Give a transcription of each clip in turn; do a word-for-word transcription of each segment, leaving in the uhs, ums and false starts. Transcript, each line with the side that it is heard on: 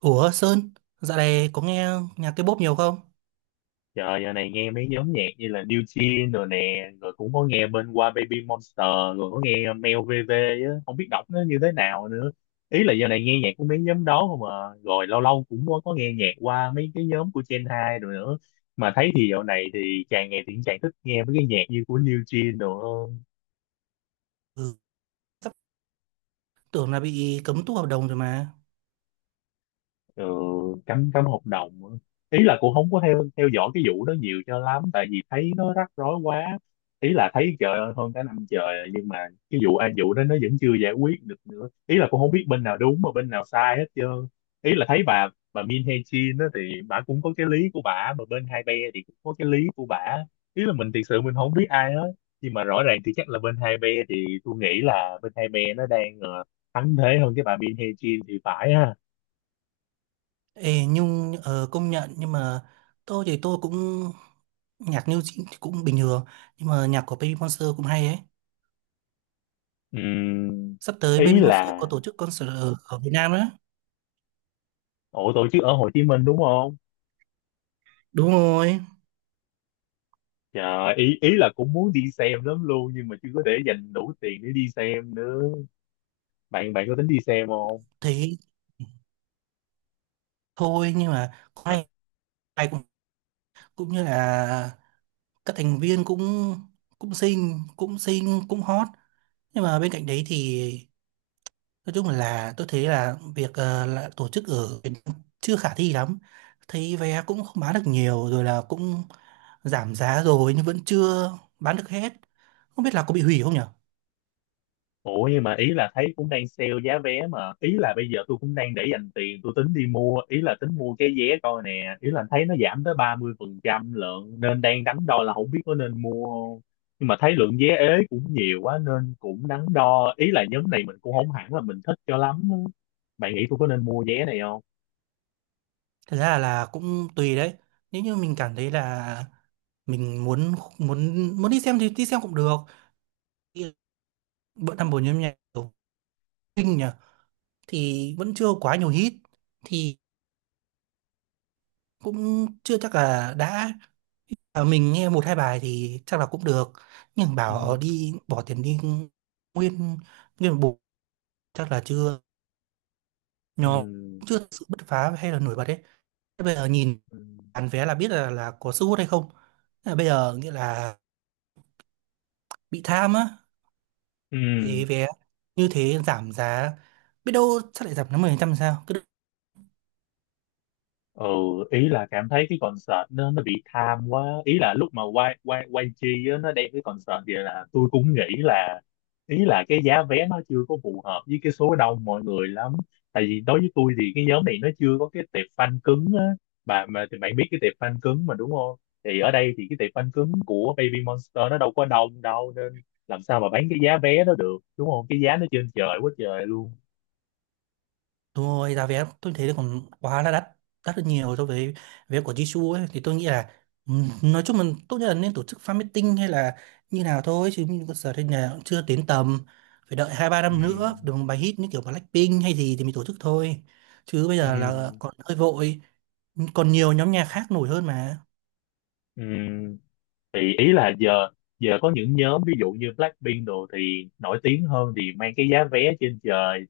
right: Ủa Sơn, dạo này có nghe nhạc K-pop nhiều không?
left: Trời giờ này nghe mấy nhóm nhạc như là New Jeans rồi nè, rồi cũng có nghe bên qua Baby Monster, rồi có nghe Mel vê vê á, không biết đọc nó như thế nào nữa. Ý là giờ này nghe nhạc của mấy nhóm đó không à, rồi lâu lâu cũng có, có nghe nhạc qua mấy cái nhóm của Gen hai rồi nữa. Mà thấy thì dạo này thì càng ngày thì càng thích nghe mấy cái nhạc như của New Jeans rồi
right: Ừ, sắp tưởng là bị cấm tu hợp đồng rồi mà.
left: ừ, cấm cấm hợp đồng á. Ý là cũng không có theo theo dõi cái vụ đó nhiều cho lắm tại vì thấy nó rắc rối quá, ý là thấy trời ơi hơn cả năm trời rồi, nhưng mà cái vụ ai vụ đó nó vẫn chưa giải quyết được nữa, ý là cũng không biết bên nào đúng mà bên nào sai hết trơn. Ý là thấy bà bà Min Hee Jin đó thì bà cũng có cái lý của bà, mà bên hai be thì cũng có cái lý của bà. Ý là mình thực sự mình không biết ai hết, nhưng mà rõ ràng thì chắc là bên hai be, thì tôi nghĩ là bên hai be nó đang ờ, thắng thế hơn cái bà Min Hee Jin thì phải ha.
right: Ê, nhưng ờ, công nhận nhưng mà tôi thì tôi cũng nhạc New Jeans thì cũng bình thường, nhưng mà nhạc của Baby Monster cũng hay ấy.
left: Ừm,
right: Sắp tới
left: ý
right: Baby Monster có
left: là
right: tổ chức concert ở, ở Việt Nam đó.
left: ủa tổ chức ở Hồ Chí Minh đúng không?
right: Đúng rồi.
left: Trời, ý ý là cũng muốn đi xem lắm luôn nhưng mà chưa có để dành đủ tiền để đi xem nữa. Bạn bạn có tính đi xem không?
right: Thấy thôi nhưng mà cũng
left: À,
right: hay hay cũng, cũng như là các thành viên cũng cũng xinh cũng xinh cũng hot nhưng mà bên cạnh đấy thì nói chung là tôi thấy là việc ờ, là tổ chức ở Việt Nam chưa khả thi lắm. Thấy vé cũng không bán được nhiều rồi là cũng giảm giá rồi nhưng vẫn chưa bán được hết. Không biết là có bị hủy không nhở.
left: ủa nhưng mà ý là thấy cũng đang sale giá vé mà, ý là bây giờ tôi cũng đang để dành tiền, tôi tính đi mua, ý là tính mua cái vé coi nè, ý là thấy nó giảm tới ba mươi phần trăm lượng nên đang đắn đo là không biết có nên mua không, nhưng mà thấy lượng vé ế cũng nhiều quá nên cũng đắn đo, ý là nhóm này mình cũng không hẳn là mình thích cho lắm. Bạn nghĩ tôi có nên mua vé này không?
right: Thật ra là cũng tùy đấy. Nếu như mình cảm thấy là mình muốn muốn muốn đi xem thì đi xem cũng được. Thì bữa năm bốn nhóm nhạc của Vinh nhỉ thì vẫn chưa quá nhiều hit thì cũng chưa chắc là đã. À, mình nghe một hai bài thì chắc là cũng được, nhưng
left: Ừ.
right: bảo ờ, đi bỏ tiền đi nguyên nguyên một bộ chắc là chưa,
left: Ừ.
right: nó chưa thực sự bứt phá hay là nổi bật đấy. Thế bây giờ nhìn
left: Ừ.
right: bán vé là biết là là có sức hút hay không. Thế là bây giờ nghĩa là bị tham á
left: Ừ.
right: về vé, như thế giảm giá biết đâu chắc lại giảm đến mười phần trăm sao.
left: Ừ. Ý là cảm thấy cái concert nó nó bị tham quá, ý là lúc mà quay quay quay chi á, nó đem cái concert vậy là tôi cũng nghĩ là ý là cái giá vé nó chưa có phù hợp với cái số đông mọi người lắm, tại vì đối với tôi thì cái nhóm này nó chưa có cái tệp fan cứng á. Bà mà thì bạn biết cái tệp fan cứng mà đúng không? Thì ở đây thì cái tệp fan cứng của Baby Monster nó đâu có đông đâu, nên làm sao mà bán cái giá vé đó được đúng không, cái giá nó trên trời quá trời luôn.
right: Đúng rồi, giá vé tôi thấy là còn quá là đắt, đắt hơn nhiều so với vé của Jisoo ấy. Thì tôi nghĩ là ừm, nói chung là tốt nhất là nên tổ chức fan meeting hay là như nào thôi. Chứ mình giờ đây là cũng chưa đến tầm, phải đợi hai ba năm
left: Ừ.
right: nữa, được một bài hit như kiểu Blackpink hay gì thì mình tổ chức thôi. Chứ bây giờ là
left: Ừ.
right: còn hơi vội, còn nhiều nhóm nhạc khác nổi hơn mà.
left: Ừ. Thì ý là giờ giờ có những nhóm ví dụ như Blackpink đồ thì nổi tiếng hơn thì mang cái giá vé trên trời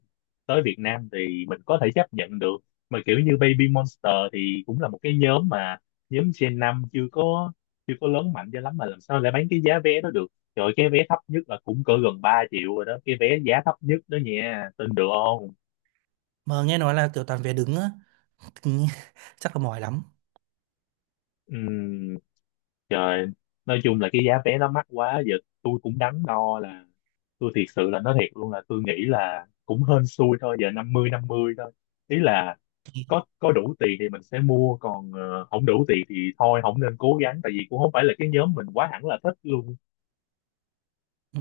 left: tới Việt Nam thì mình có thể chấp nhận được. Mà kiểu như Baby Monster thì cũng là một cái nhóm mà nhóm Gen năm chưa có chưa có lớn mạnh cho lắm mà làm sao lại bán cái giá vé đó được. Trời ơi, cái vé thấp nhất là cũng cỡ gần ba triệu rồi đó, cái vé giá thấp nhất đó nha, tin được không?
right: Mà nghe nói là kiểu toàn vé đứng á, chắc là mỏi lắm.
left: Ừm, trời, nói chung là cái giá vé nó mắc quá giờ, tôi cũng đắn đo là tôi thiệt sự là nói thiệt luôn là tôi nghĩ là cũng hên xui thôi, giờ năm mươi năm mươi thôi. Ý là có có đủ tiền thì mình sẽ mua, còn ờ, không đủ tiền thì thôi không nên cố gắng, tại vì cũng không phải là cái nhóm mình quá hẳn là thích luôn.
right: Ừ.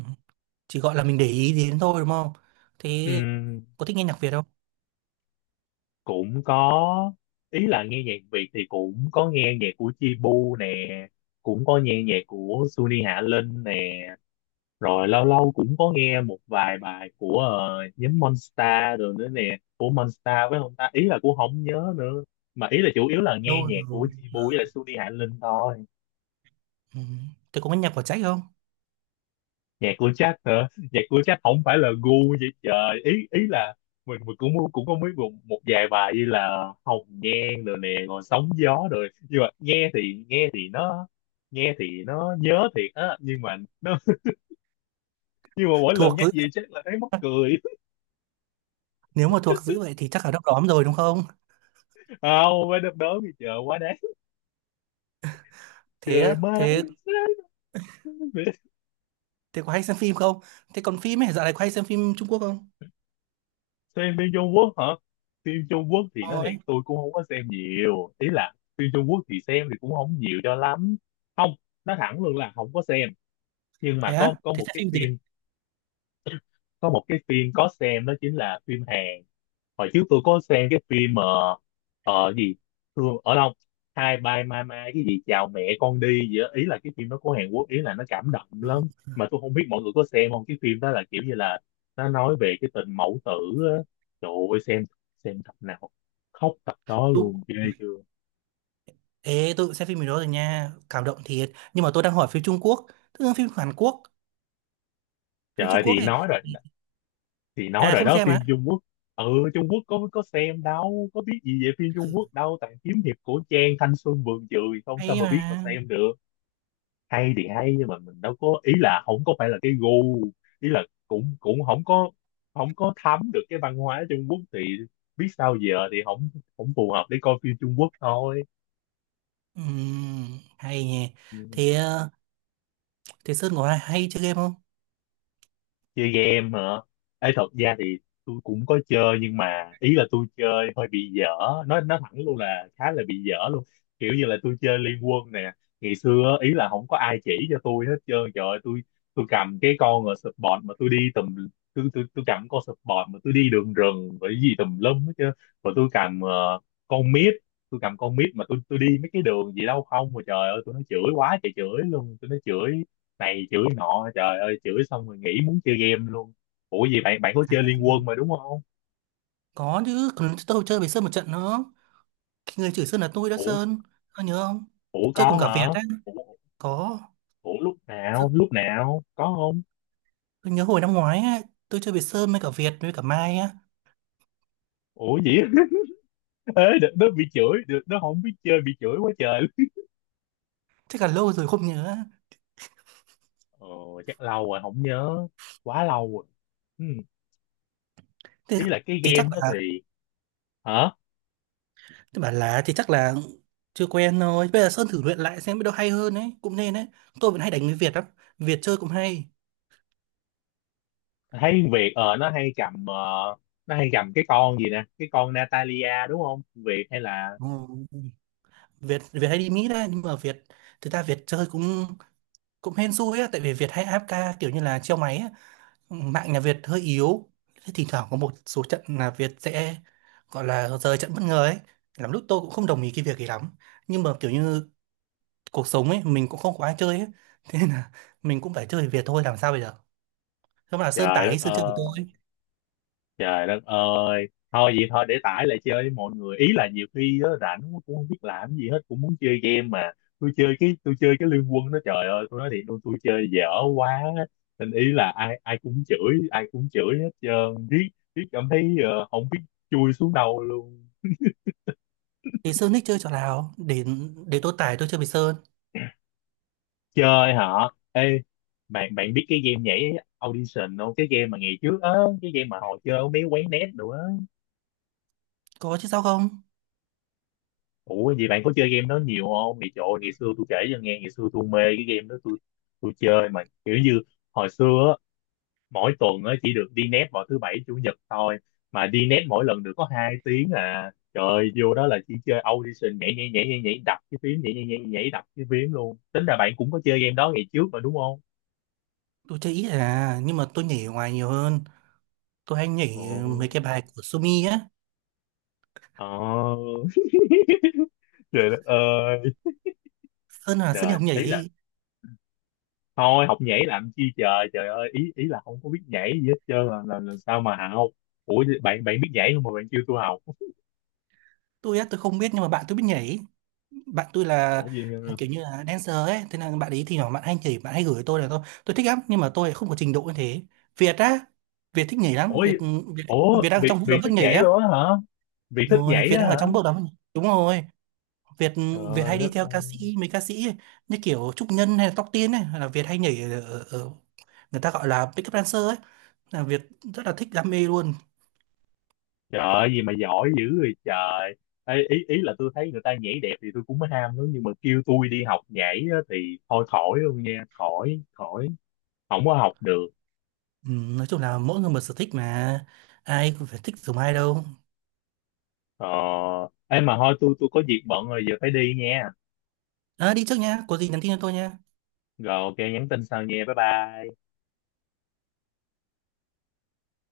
right: Chỉ gọi là mình để ý đến thôi đúng không? Thế
left: Ừm,
right: có thích nghe nhạc Việt không?
left: cũng có. Ý là nghe nhạc Việt thì cũng có nghe nhạc của Chibu nè, cũng có nghe nhạc của Suni Hạ Linh nè. Rồi lâu lâu cũng có nghe một vài bài của ờ, nhóm Monster rồi nữa nè, của Monster với ông ta, ý là cũng không nhớ nữa. Mà ý là chủ yếu là nghe
right: Đâu
left: nhạc của
right: rồi.
left: Chibu với lại Sudi Hạ Linh thôi.
right: Ừ. Thế cũng có nhạc của Trách không?
left: Nhạc của Jack hả? Nhạc của Jack không phải là gu vậy trời. Ý ý là mình, mình cũng cũng có mấy một, một vài bài như là Hồng Nhan rồi nè, rồi Sóng Gió rồi. Nhưng mà nghe thì nghe thì nó nghe thì nó nhớ thiệt á, nhưng mà nó nhưng mà mỗi lần
right: Thuộc
left: nhắc
right: dữ.
left: gì chắc là thấy mắc cười.
right: Nếu mà thuộc dữ vậy thì chắc là đom đóm rồi đúng không?
left: Không phải đớp đớn gì trời quá đáng.
right: Thế
left: Trời
right: á,
left: má
right: thế
left: anh sát.
right: thế có hay xem phim không? Thế còn phim ấy, dạo này có hay xem phim Trung Quốc không?
left: Xem phim Trung Quốc hả? Phim Trung Quốc thì nói thiệt
right: Ôi,
left: tôi cũng không có xem nhiều, ý là phim Trung Quốc thì xem thì cũng không nhiều cho lắm. Không, nói thẳng luôn là không có xem, nhưng
right: thế
left: mà
right: á,
left: có có
right: thế
left: một
right: xem
left: cái
right: phim gì?
left: phim, có một cái phim có xem đó chính là phim Hàn. Hồi trước tôi có xem cái phim mà ờ gì, thương ở đâu, hai bye mai mai cái gì chào mẹ con đi gì đó. Ý là cái phim đó của Hàn Quốc, ý là nó cảm động
right: Ừ.
left: lắm, mà tôi không biết mọi người có xem không. Cái phim đó là kiểu như là nó nói về cái tình mẫu tử á. Trời ơi, xem xem tập nào khóc tập đó
right: Tôi-
left: luôn, ghê chưa.
right: Ê, tôi cũng xem phim gì đó rồi nha, cảm động thiệt. Nhưng mà tôi đang hỏi phim Trung Quốc, tức là phim Hàn Quốc,
left: Trời
right: phim
left: ơi,
right: Trung
left: thì
right: Quốc ấy.
left: nói rồi, thì nói
right: À
left: rồi
right: không
left: đó,
right: xem á,
left: phim Trung Quốc. Ừ. Trung Quốc có có xem đâu, có biết gì về phim Trung Quốc đâu, toàn kiếm hiệp cổ trang thanh xuân vườn trường không, sao
right: hay
left: mà biết mà
right: mà.
left: xem được. Hay thì hay nhưng mà mình đâu có, ý là không có phải là cái gu, ý là cũng cũng không có, không có thấm được cái văn hóa Trung Quốc thì biết sao giờ, thì không không phù hợp để coi phim Trung Quốc thôi.
right: Ừm, hay nhỉ.
left: Ừ.
right: Thế ờ, thế Sơn có hay, hay chơi game không?
left: Chơi game hả? Ấy thật ra thì tôi cũng có chơi nhưng mà ý là tôi chơi hơi bị dở, nói nói thẳng luôn là khá là bị dở luôn, kiểu như là tôi chơi Liên Quân nè. Ngày xưa ý là không có ai chỉ cho tôi hết trơn, trời ơi tôi tôi cầm cái con ở support mà tôi đi tùm, tôi tôi tôi cầm con support mà tôi đi đường rừng rồi cái gì tùm lum hết trơn. Rồi tôi cầm ờ, con mid, tôi cầm con mid mà tôi tôi đi mấy cái đường gì đâu không, mà trời ơi tôi nói chửi quá trời chửi luôn, tôi nói chửi này chửi nọ, trời ơi chửi xong rồi nghỉ muốn chơi game luôn. Ủa gì, bạn bạn có chơi Liên Quân mà đúng không?
right: Có chứ, còn tôi chơi với Sơn một trận nữa. Cái người chửi Sơn là tôi đó
left: Ủa.
right: Sơn. Ông nhớ không?
left: Ủa
right: Chơi
left: có
right: cùng cả Việt
left: hả?
right: á.
left: Ủa,
right: Có.
left: ủa lúc nào
right: Sơn-
left: lúc nào có không?
right: Tôi nhớ hồi năm ngoái á. Tôi chơi với Sơn với cả Việt với cả Mai á.
left: Ủa gì. Ê đ- nó bị chửi được, nó không biết chơi bị chửi quá trời luôn.
right: Chắc là lâu rồi không nhớ.
left: Ờ, chắc lâu rồi không nhớ, quá lâu rồi. Ừ.
right: Thế
left: Ý là cái
right: thì chắc
left: game đó
right: là
left: thì hả?
right: tôi bảo là thì chắc là chưa quen thôi. Bây giờ Sơn thử luyện lại xem biết đâu hay hơn ấy. Cũng nên đấy. Tôi vẫn hay đánh với Việt lắm, Việt chơi cũng hay.
left: Thấy Việt ờ nó hay cầm ờ, nó hay cầm cái con gì nè, cái con Natalia đúng không, Việt hay là
right: Ừ. Việt Việt hay đi Mỹ đấy. Nhưng mà Việt thực ra Việt chơi cũng cũng hên xui á. Tại vì Việt hay a ép ca kiểu như là treo máy á, mạng nhà Việt hơi yếu, thế thỉnh thoảng có một số trận là Việt sẽ gọi là rời trận bất ngờ ấy, lắm lúc tôi cũng không đồng ý cái việc ấy lắm nhưng mà kiểu như cuộc sống ấy, mình cũng không có ai chơi ấy thế nên là mình cũng phải chơi với Việt thôi làm sao bây giờ. Thế mà là Sơn
left: trời
right: tải
left: đất
right: đi Sơn chơi với
left: ơi.
right: tôi,
left: Trời đất ơi. Thôi vậy thôi để tải lại chơi với mọi người. Ý là nhiều khi á, rảnh quá cũng không biết làm gì hết, cũng muốn chơi game mà. Tôi chơi cái tôi chơi cái Liên Quân đó trời ơi, tôi nói thiệt luôn tôi chơi dở quá. Nên ý là ai ai cũng chửi, ai cũng chửi hết trơn. Riết riết cảm thấy ờ, không biết chui xuống đâu luôn.
right: thì Sơn thích chơi trò nào để để tôi tải tôi chơi với Sơn.
left: Chơi hả? Ê, bạn bạn biết cái game nhảy Audition không? Cái game mà ngày trước á, cái game mà hồi chơi ở mấy quán net nữa á.
right: Có chứ sao không.
left: Ủa vậy bạn có chơi game đó nhiều không? Ngày trời ơi, ngày xưa tôi kể cho nghe, ngày xưa tôi mê cái game đó, tôi tôi chơi mà kiểu như hồi xưa á, mỗi tuần á chỉ được đi net vào thứ bảy chủ nhật thôi, mà đi net mỗi lần được có hai tiếng à. Trời ơi, vô đó là chỉ chơi audition nhảy nhảy nhảy nhảy nhảy đập cái phím nhảy nhảy nhảy nhảy đập cái phím luôn. Tính ra bạn cũng có chơi game đó ngày trước mà đúng không?
right: Tôi chơi ít à nhưng mà tôi nhảy ở ngoài nhiều hơn, tôi hay
left: Ồ.
right: nhảy mấy cái bài của Sumi á.
left: Ồ. Trời đất ơi.
right: Sơn là Sơn đi
left: Trời,
right: học
left: ý là
right: nhảy.
left: thôi học nhảy làm chi trời, trời ơi ý ý là không có biết nhảy gì hết trơn, là, là, là sao mà học. Ủa bạn bạn biết nhảy không mà bạn kêu tôi học.
right: Tôi á tôi không biết nhưng mà bạn tôi biết nhảy, bạn tôi là
left: Ủa gì.
right: là kiểu như là dancer ấy, thế là bạn ấy thì nhỏ bạn hay nhảy bạn hay gửi tôi là tôi tôi thích lắm nhưng mà tôi lại không có trình độ như thế. Việt á, Việt thích nhảy lắm.
left: Ủa gì.
right: Việt Việt,
left: Ủa
right: Việt đang
left: việc
right: trong vụ
left: việc
right: đấm bước
left: thích nhảy
right: nhảy á.
left: luôn á hả? Việc
right: Đúng
left: thích
right: rồi
left: nhảy
right: Việt
left: á
right: đang ở
left: hả?
right: trong bước đấm, đúng rồi. Việt Việt
left: Trời
right: hay đi
left: đất
right: theo
left: ơi.
right: ca sĩ, mấy ca sĩ ấy, như kiểu Trúc Nhân hay là Tóc Tiên ấy, là Việt hay nhảy ở, ở, ở người ta gọi là pick up dancer ấy, là Việt rất là thích đam mê luôn.
left: Trời ơi, gì mà giỏi dữ rồi trời. Ê, ý ý là tôi thấy người ta nhảy đẹp thì tôi cũng mới ham lắm, nhưng mà kêu tôi đi học nhảy á, thì thôi khỏi luôn nha, khỏi khỏi không có học được.
right: Ừ, nói chung là mỗi người một sở thích mà, ai cũng phải thích giống ai đâu.
left: Ờ em mà thôi, tôi tôi có việc bận rồi giờ phải đi nha.
right: À, đi trước nhá, có gì nhắn tin cho tôi nhá.
left: Rồi ok nhắn tin sau nha. Bye bye.